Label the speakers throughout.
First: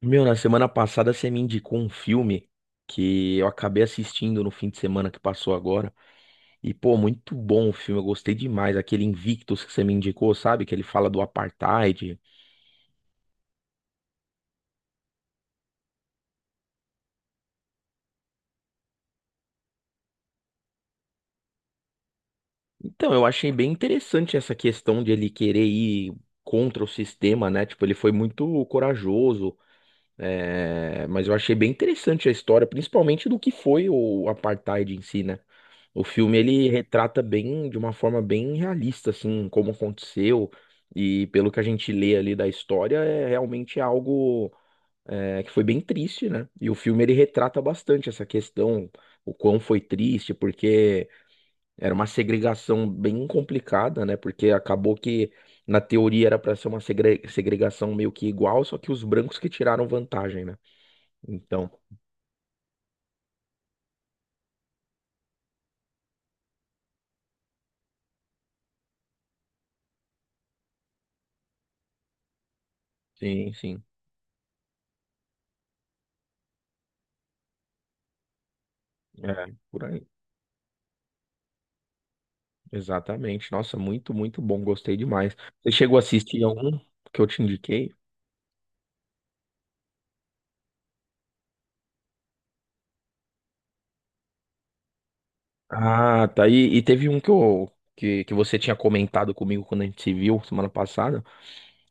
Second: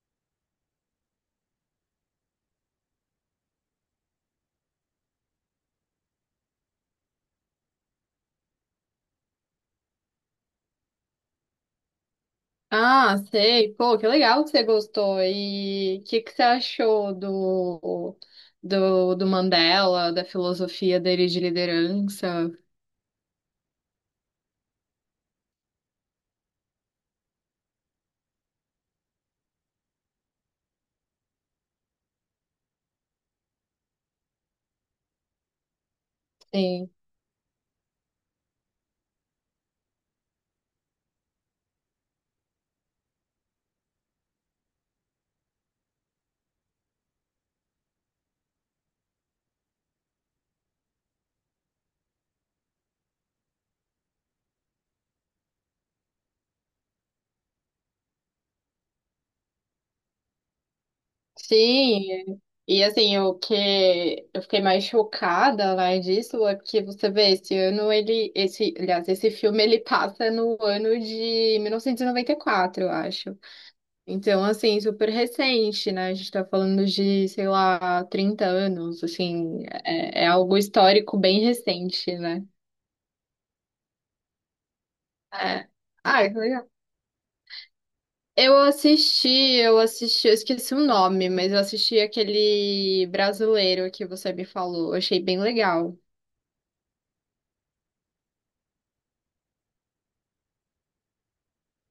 Speaker 1: Meu, na semana passada você me indicou um filme que eu acabei assistindo no fim de semana que passou agora. E, pô, muito bom o filme, eu gostei demais. Aquele Invictus que você me indicou, sabe? Que ele fala do apartheid.
Speaker 2: Ah, sei. Pô, que legal que você gostou. E o que que você achou do Mandela, da filosofia dele de liderança?
Speaker 1: Então, eu achei bem interessante essa questão de ele querer ir contra o sistema, né? Tipo, ele foi muito corajoso. É, mas eu achei bem interessante a história, principalmente do que foi o apartheid em si, né? O filme ele
Speaker 2: Sim.
Speaker 1: retrata bem, de uma forma bem realista, assim, como aconteceu e pelo que a gente lê ali da história, é realmente algo que foi bem triste, né? E o filme ele retrata bastante essa questão, o quão foi triste, porque era uma segregação bem complicada, né? Porque acabou que na teoria era para ser uma segregação meio que igual, só que os brancos que tiraram vantagem, né? Então,
Speaker 2: Sim. E assim, o que eu fiquei mais chocada, né, disso é porque você vê, esse ano ele, esse, aliás, esse filme ele passa no ano de 1994, eu acho.
Speaker 1: sim, sim.
Speaker 2: Então, assim, super recente, né? A gente tá falando de, sei lá, 30 anos,
Speaker 1: É,
Speaker 2: assim,
Speaker 1: por aí.
Speaker 2: é algo histórico bem recente, né?
Speaker 1: Exatamente. Nossa, muito, muito bom. Gostei demais.
Speaker 2: É.
Speaker 1: Você chegou a
Speaker 2: Ah, que
Speaker 1: assistir
Speaker 2: legal.
Speaker 1: algum que eu te indiquei?
Speaker 2: Eu assisti, eu assisti, eu esqueci o nome, mas eu assisti aquele brasileiro que você me falou, eu achei bem legal.
Speaker 1: Ah, tá. E teve um que você tinha comentado comigo quando a gente se viu semana passada.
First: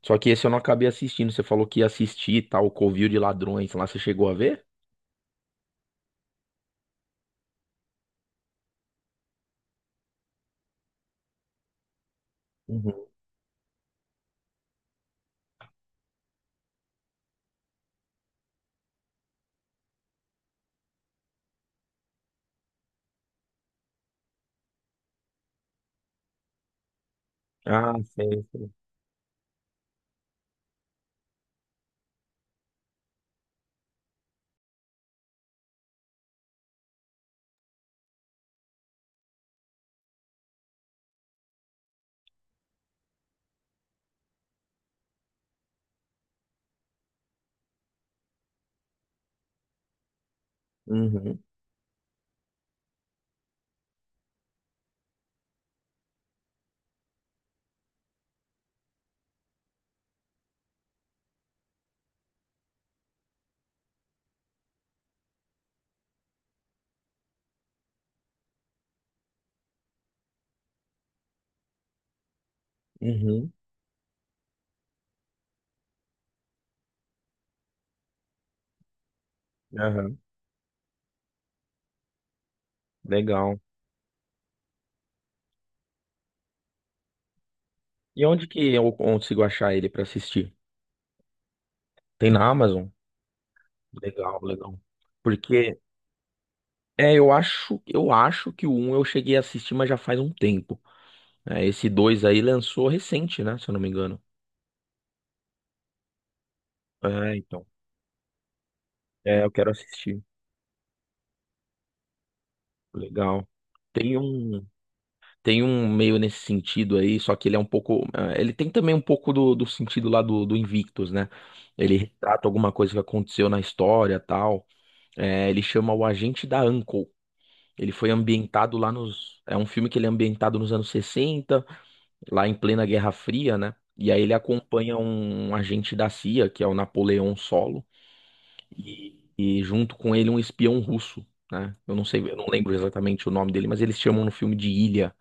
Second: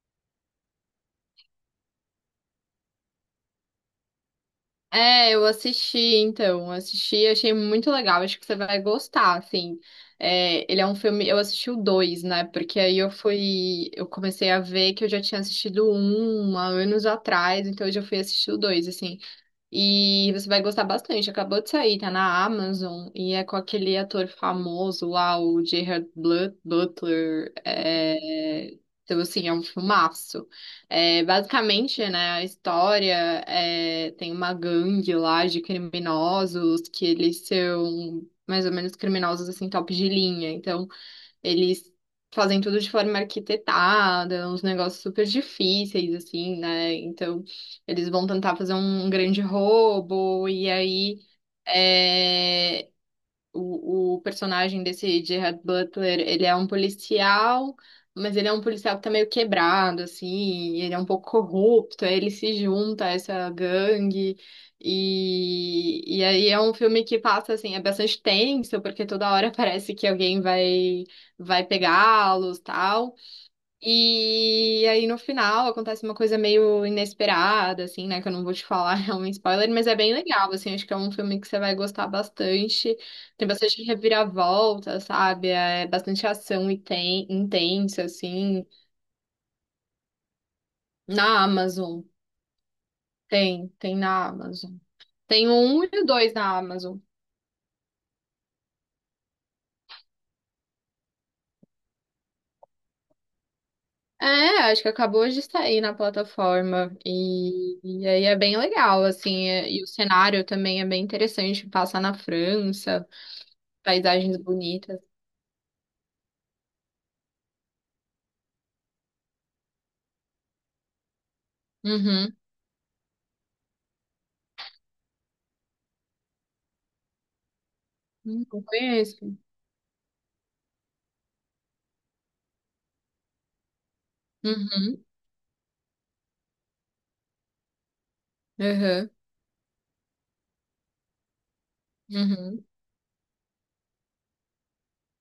Speaker 1: Só que esse eu não acabei assistindo. Você falou que ia assistir tal, o Covil de Ladrões lá. Você chegou a ver?
Speaker 2: É, eu assisti, então, assisti, achei muito legal, acho que você vai gostar, assim, ele é um filme, eu assisti o dois, né, porque aí
Speaker 1: Uhum.
Speaker 2: eu fui, eu comecei a ver que eu já tinha assistido um há anos atrás, então eu já fui assistir o dois, assim, e você vai gostar bastante. Acabou de sair, tá na Amazon e é com aquele ator famoso lá, o Butler.
Speaker 1: Ah, sei, sei.
Speaker 2: É... Então, assim, é um filmaço. É, basicamente, né, a história, tem uma gangue lá de criminosos que eles são mais ou menos criminosos, assim, top de linha. Então, eles fazem tudo de forma arquitetada, uns negócios super difíceis, assim, né? Então, eles vão tentar fazer um grande roubo, e aí.
Speaker 1: Uhum,
Speaker 2: é, o, o personagem desse Gerard Butler, ele é um policial, mas ele é um policial que tá meio quebrado, assim, ele é um pouco corrupto, aí ele se junta a essa gangue, e aí é um filme que passa, assim, é bastante tenso, porque toda hora parece que alguém vai, vai pegá-los, tal,
Speaker 1: uhum,
Speaker 2: e aí no final acontece uma coisa meio inesperada, assim, né? Que eu não vou te falar, é um spoiler, mas é bem
Speaker 1: aham.
Speaker 2: legal, assim, acho que é um filme que você vai gostar bastante. Tem
Speaker 1: Legal.
Speaker 2: bastante reviravolta, sabe? É bastante ação e tem, intensa,
Speaker 1: E onde que
Speaker 2: assim.
Speaker 1: eu consigo achar ele pra assistir?
Speaker 2: Na Amazon,
Speaker 1: Tem na Amazon?
Speaker 2: tem, tem na
Speaker 1: Legal,
Speaker 2: Amazon.
Speaker 1: legal.
Speaker 2: Tem o
Speaker 1: Porque
Speaker 2: um e o dois na Amazon.
Speaker 1: É, eu acho que o um eu cheguei a assistir, mas já faz um tempo. É, esse 2 aí lançou recente, né? Se eu não me engano.
Speaker 2: É, acho que acabou de sair na plataforma.
Speaker 1: É, então.
Speaker 2: E aí é bem legal,
Speaker 1: É,
Speaker 2: assim,
Speaker 1: eu quero
Speaker 2: e o
Speaker 1: assistir.
Speaker 2: cenário também é bem interessante, passa na França.
Speaker 1: Legal. Tem
Speaker 2: Paisagens
Speaker 1: um,
Speaker 2: bonitas.
Speaker 1: tem um meio nesse sentido aí, só que ele é um pouco. Ele tem também um pouco do sentido lá do Invictus, né? Ele
Speaker 2: Uhum.
Speaker 1: retrata alguma coisa que aconteceu na história tal. É, ele chama o Agente da Uncle. Ele foi
Speaker 2: Não
Speaker 1: ambientado lá
Speaker 2: conheço.
Speaker 1: nos. É um filme que ele é ambientado nos anos 60 lá em plena Guerra Fria, né? E aí ele acompanha
Speaker 2: Uhum.
Speaker 1: um agente da CIA, que é o Napoleão Solo,
Speaker 2: Uhum.
Speaker 1: e junto com ele um espião russo, né? Eu não sei, eu não
Speaker 2: Uhum.
Speaker 1: lembro exatamente o nome dele, mas eles chamam no filme de Ilha.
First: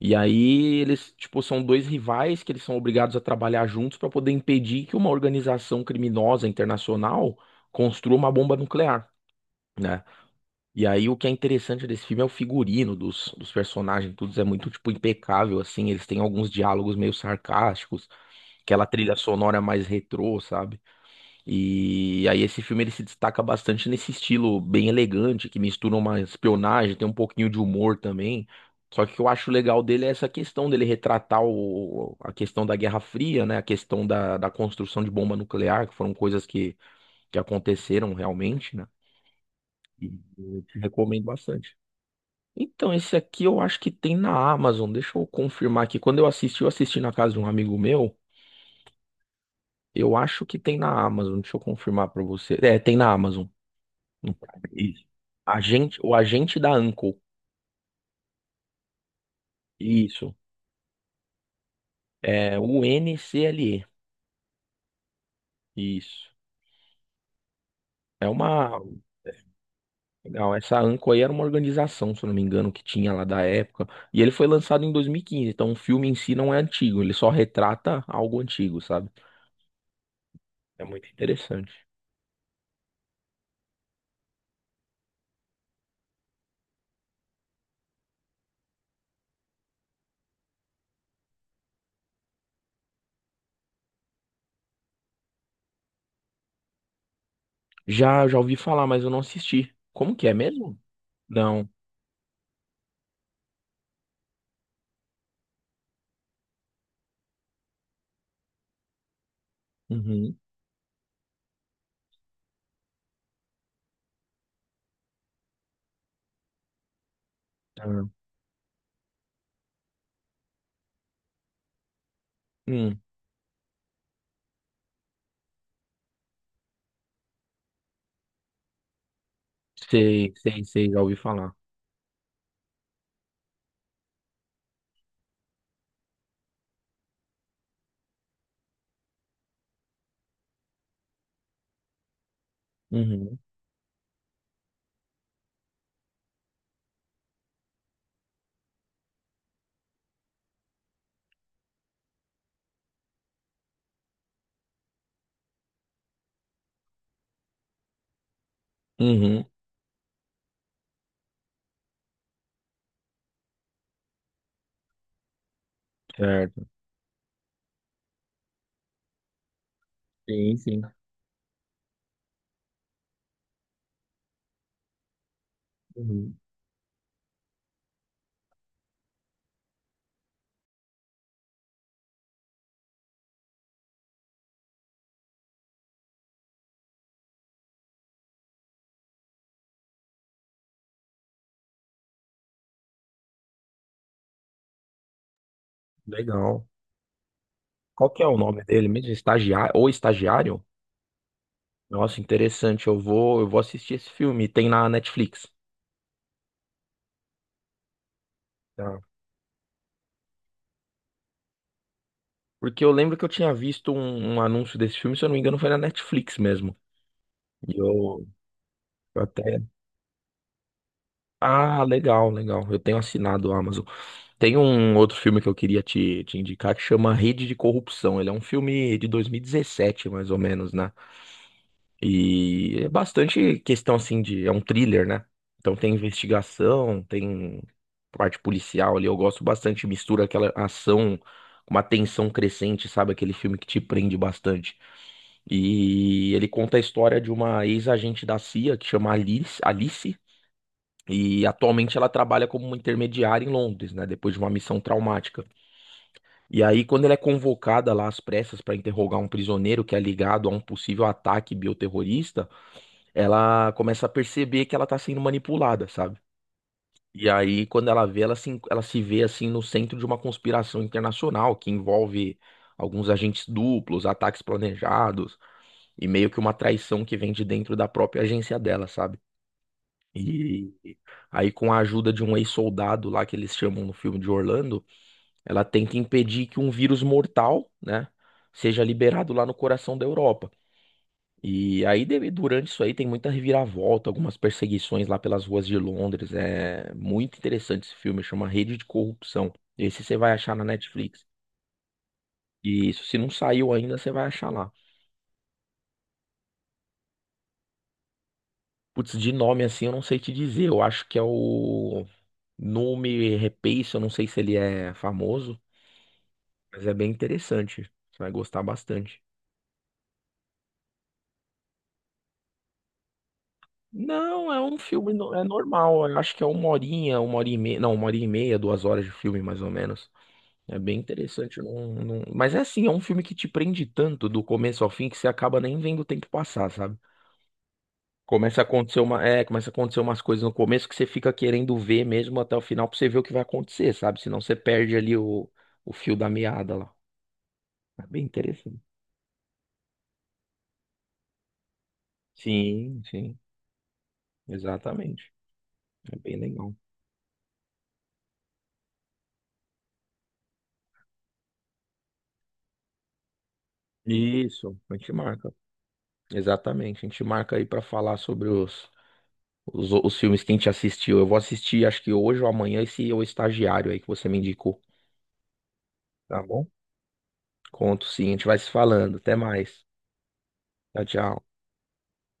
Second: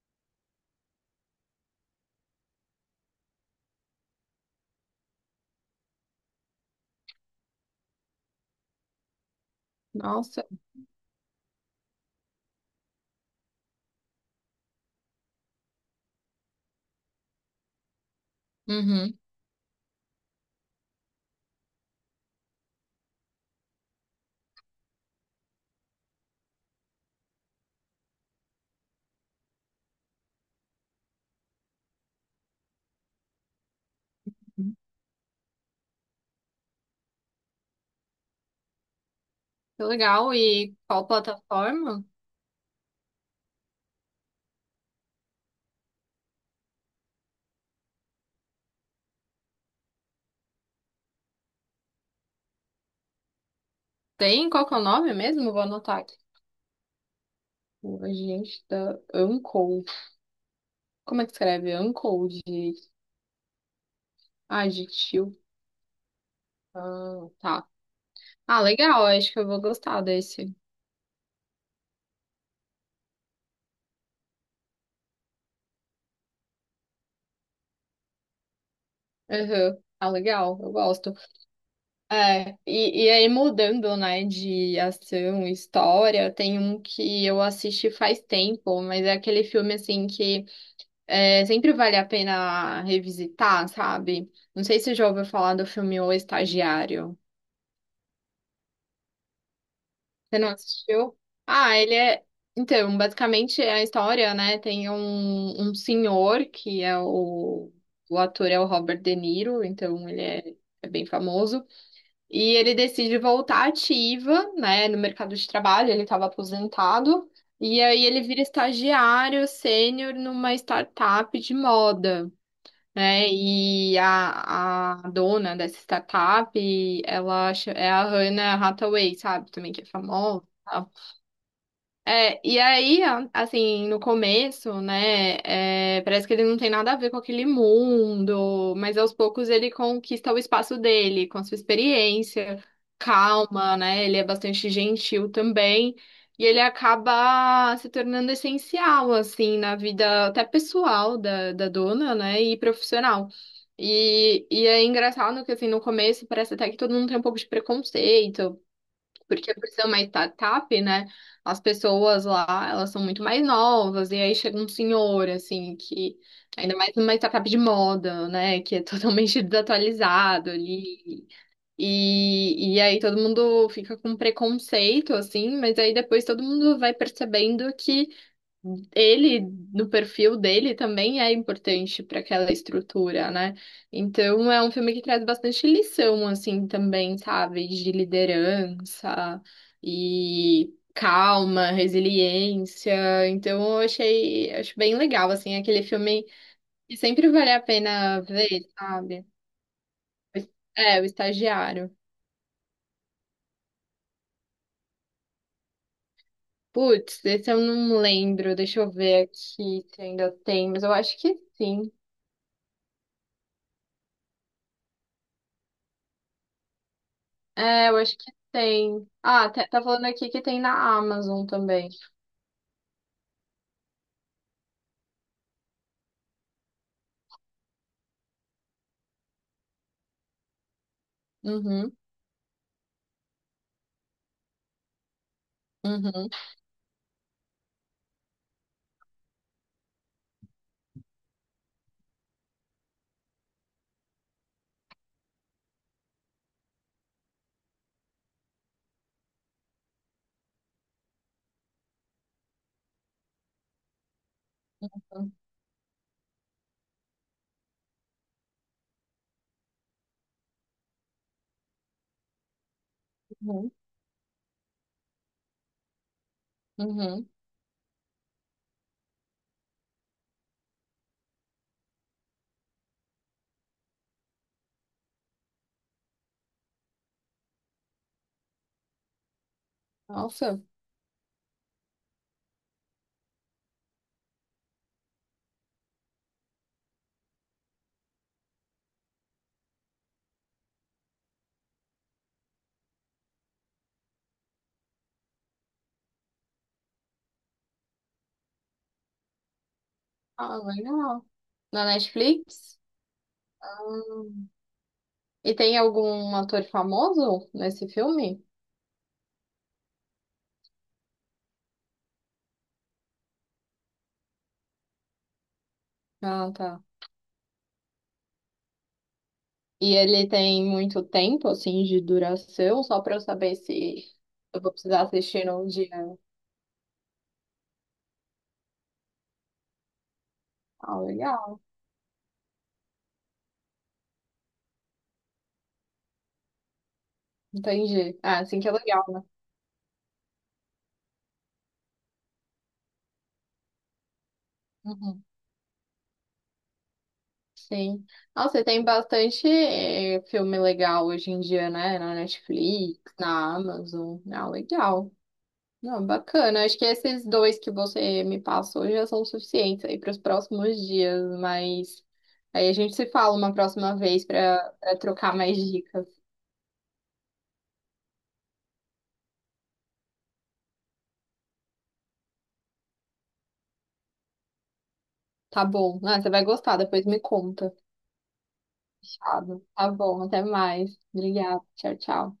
Speaker 1: E aí eles, tipo, são dois rivais que eles são obrigados a trabalhar juntos para poder impedir que uma organização criminosa internacional construa uma bomba nuclear. Né?
Speaker 2: Nossa.
Speaker 1: E aí o que é interessante desse filme é o figurino dos personagens, tudo é muito tipo impecável assim, eles têm alguns diálogos meio sarcásticos, aquela trilha
Speaker 2: Uhum.
Speaker 1: sonora mais retrô, sabe? E aí esse filme ele se destaca bastante nesse estilo bem elegante, que mistura uma espionagem, tem um pouquinho de humor também. Só que o que eu acho legal dele é essa questão dele retratar a questão da Guerra Fria, né? A questão da construção de bomba nuclear, que foram coisas que aconteceram realmente, né?
Speaker 2: Que
Speaker 1: E
Speaker 2: legal.
Speaker 1: eu
Speaker 2: E
Speaker 1: te
Speaker 2: qual
Speaker 1: recomendo bastante.
Speaker 2: plataforma?
Speaker 1: Então, esse aqui eu acho que tem na Amazon. Deixa eu confirmar aqui. Quando eu assisti na casa de um amigo meu. Eu acho que tem na Amazon, deixa eu confirmar pra você. É, tem na Amazon, no
Speaker 2: Tem? Qual que é o
Speaker 1: Prime. Isso.
Speaker 2: nome mesmo? Vou
Speaker 1: Agente,
Speaker 2: anotar
Speaker 1: o
Speaker 2: aqui.
Speaker 1: agente da Uncle.
Speaker 2: O agente da Uncode.
Speaker 1: Isso.
Speaker 2: Como é que escreve? Uncode.
Speaker 1: É o NCLE.
Speaker 2: Ah, de tio.
Speaker 1: Isso.
Speaker 2: Ah, tá.
Speaker 1: É
Speaker 2: Ah,
Speaker 1: uma.
Speaker 2: legal. Acho que eu vou gostar desse.
Speaker 1: Legal, essa Anco aí era uma organização, se eu não me engano, que tinha lá da época. E ele foi lançado em 2015. Então o filme em si não é antigo, ele só retrata algo antigo, sabe?
Speaker 2: Uhum. Ah, legal. Eu
Speaker 1: É muito
Speaker 2: gosto.
Speaker 1: interessante.
Speaker 2: É, e aí mudando, né, de ação, história, tem um que eu assisti faz tempo, mas é aquele filme, assim, que sempre vale a pena revisitar, sabe? Não sei se você já ouviu falar do filme O Estagiário.
Speaker 1: Já, já ouvi falar, mas eu não assisti. Como que é
Speaker 2: Você não
Speaker 1: mesmo?
Speaker 2: assistiu?
Speaker 1: Não.
Speaker 2: Ah, ele é... Então, basicamente é a história, né, tem um, um senhor que é o... O ator é o Robert De Niro, então ele
Speaker 1: Uhum.
Speaker 2: é é bem famoso. E ele decide voltar ativa, né, no mercado de trabalho, ele estava aposentado, e
Speaker 1: Ah.
Speaker 2: aí ele vira estagiário sênior numa startup de moda,
Speaker 1: Hum.
Speaker 2: né? E a dona dessa startup, é a Hannah Hathaway, sabe? Também que é
Speaker 1: Sei,
Speaker 2: famosa.
Speaker 1: sei, sei, já ouvi falar.
Speaker 2: É, e aí, assim, no começo, né, parece que ele não tem nada a ver com aquele mundo, mas aos poucos ele conquista o espaço dele, com a sua experiência,
Speaker 1: Uhum.
Speaker 2: calma, né, ele é bastante gentil também, e ele acaba se tornando essencial, assim, na vida até pessoal da, da dona, né, e profissional. E é engraçado que, assim, no começo parece até que todo mundo tem um pouco de preconceito,
Speaker 1: Uhum.
Speaker 2: porque por ser uma startup, né, as pessoas lá, elas são muito mais novas, e aí chega um senhor, assim, que,
Speaker 1: Certo.
Speaker 2: ainda mais numa startup de moda, né, que é totalmente desatualizado
Speaker 1: Sim, sim.
Speaker 2: ali, e aí todo mundo fica com preconceito, assim, mas aí depois
Speaker 1: Uhum.
Speaker 2: todo mundo vai percebendo que ele, no perfil dele, também é importante para aquela estrutura, né? Então é um filme que traz bastante lição, assim, também, sabe? De liderança e calma, resiliência. Então eu achei, acho bem legal, assim, aquele filme
Speaker 1: Legal.
Speaker 2: que sempre vale a
Speaker 1: Qual
Speaker 2: pena
Speaker 1: que é o nome
Speaker 2: ver,
Speaker 1: dele mesmo?
Speaker 2: sabe?
Speaker 1: Estagiário ou estagiário?
Speaker 2: É, O Estagiário.
Speaker 1: Nossa, interessante. Eu vou assistir esse filme. Tem na Netflix.
Speaker 2: Putz, esse eu não lembro, deixa eu
Speaker 1: Tá.
Speaker 2: ver aqui se ainda tem, mas eu acho que sim.
Speaker 1: Porque eu lembro que eu tinha visto um anúncio desse filme, se eu não me engano, foi na Netflix mesmo. E
Speaker 2: É, eu acho
Speaker 1: eu
Speaker 2: que tem.
Speaker 1: eu
Speaker 2: Ah,
Speaker 1: até.
Speaker 2: tá falando aqui que tem na Amazon
Speaker 1: Ah,
Speaker 2: também.
Speaker 1: legal, legal. Eu tenho assinado o Amazon. Tem um outro filme que eu queria te indicar que chama Rede de Corrupção. Ele é um filme de 2017 mais ou menos, né?
Speaker 2: Uhum,
Speaker 1: E é bastante questão assim de. É um thriller, né? Então tem
Speaker 2: uhum,
Speaker 1: investigação, tem parte policial ali. Eu gosto bastante, mistura aquela ação com uma tensão crescente, sabe? Aquele filme que te prende bastante. E ele conta a história de uma ex-agente da CIA que chama Alice, Alice. E atualmente ela trabalha como uma intermediária em Londres, né? Depois de uma missão traumática. E aí, quando ela é convocada lá às pressas para interrogar um prisioneiro que é ligado a um possível ataque bioterrorista,
Speaker 2: uhum,
Speaker 1: ela começa a perceber que ela tá sendo manipulada, sabe?
Speaker 2: uhum.
Speaker 1: E aí, quando ela vê, ela se vê assim no centro de uma conspiração internacional que envolve alguns agentes duplos, ataques planejados e meio que uma traição que vem de dentro da própria agência dela, sabe?
Speaker 2: Nossa,
Speaker 1: E aí, com a ajuda de um ex-soldado lá que eles chamam no filme de Orlando, ela tenta impedir que um vírus mortal, né, seja liberado lá no coração da Europa. E aí, durante isso aí, tem muita reviravolta, algumas perseguições lá pelas ruas de Londres. É muito interessante esse filme, chama Rede de Corrupção. Esse você vai achar
Speaker 2: ah,
Speaker 1: na
Speaker 2: legal.
Speaker 1: Netflix.
Speaker 2: Na Netflix?
Speaker 1: E isso, se não saiu ainda, você vai
Speaker 2: Hum.
Speaker 1: achar lá.
Speaker 2: E tem algum ator famoso nesse filme?
Speaker 1: Putz, de nome assim, eu não sei te dizer. Eu acho que é o nome Rapace, eu não sei se ele é famoso,
Speaker 2: Ah, tá.
Speaker 1: mas é bem interessante. Você vai gostar bastante.
Speaker 2: E ele tem muito tempo, assim, de duração, só pra eu saber se
Speaker 1: Não, é
Speaker 2: eu vou
Speaker 1: um
Speaker 2: precisar
Speaker 1: filme, é
Speaker 2: assistir num dia.
Speaker 1: normal. Eu acho que é uma horinha, uma hora e meia. Não, uma hora e meia, duas horas de filme, mais ou menos. É bem
Speaker 2: Ah, legal.
Speaker 1: interessante. Não, não. Mas é assim, é um filme que te prende tanto do começo ao fim que você acaba nem vendo o tempo passar, sabe?
Speaker 2: Entendi. Ah,
Speaker 1: Começa
Speaker 2: assim
Speaker 1: a
Speaker 2: que é
Speaker 1: acontecer
Speaker 2: legal, né?
Speaker 1: uma, é, começa a acontecer umas coisas no começo que você fica querendo ver mesmo até o final pra você ver o que vai acontecer, sabe? Senão você perde ali
Speaker 2: Uhum.
Speaker 1: o fio da meada lá.
Speaker 2: Sim.
Speaker 1: É bem
Speaker 2: Nossa, e
Speaker 1: interessante.
Speaker 2: tem bastante filme legal hoje em dia, né? Na Netflix,
Speaker 1: Sim, sim,
Speaker 2: na Amazon. Ah, legal.
Speaker 1: exatamente.
Speaker 2: Não,
Speaker 1: É bem
Speaker 2: bacana.
Speaker 1: legal.
Speaker 2: Acho que esses dois que você me passou já são suficientes aí para os próximos dias, mas aí a gente se fala uma próxima vez para
Speaker 1: Isso, a gente
Speaker 2: trocar
Speaker 1: marca.
Speaker 2: mais dicas.
Speaker 1: Exatamente, a gente marca aí pra falar sobre os filmes que a gente assistiu. Eu vou assistir, acho que hoje ou amanhã, esse é O Estagiário aí que você me indicou.
Speaker 2: Tá bom. Ah, você
Speaker 1: Tá
Speaker 2: vai
Speaker 1: bom?
Speaker 2: gostar, depois me conta.
Speaker 1: Conto sim, a gente vai se falando. Até
Speaker 2: Fechado.
Speaker 1: mais.
Speaker 2: Tá bom, até mais.
Speaker 1: Tchau, tchau.
Speaker 2: Obrigada. Tchau, tchau.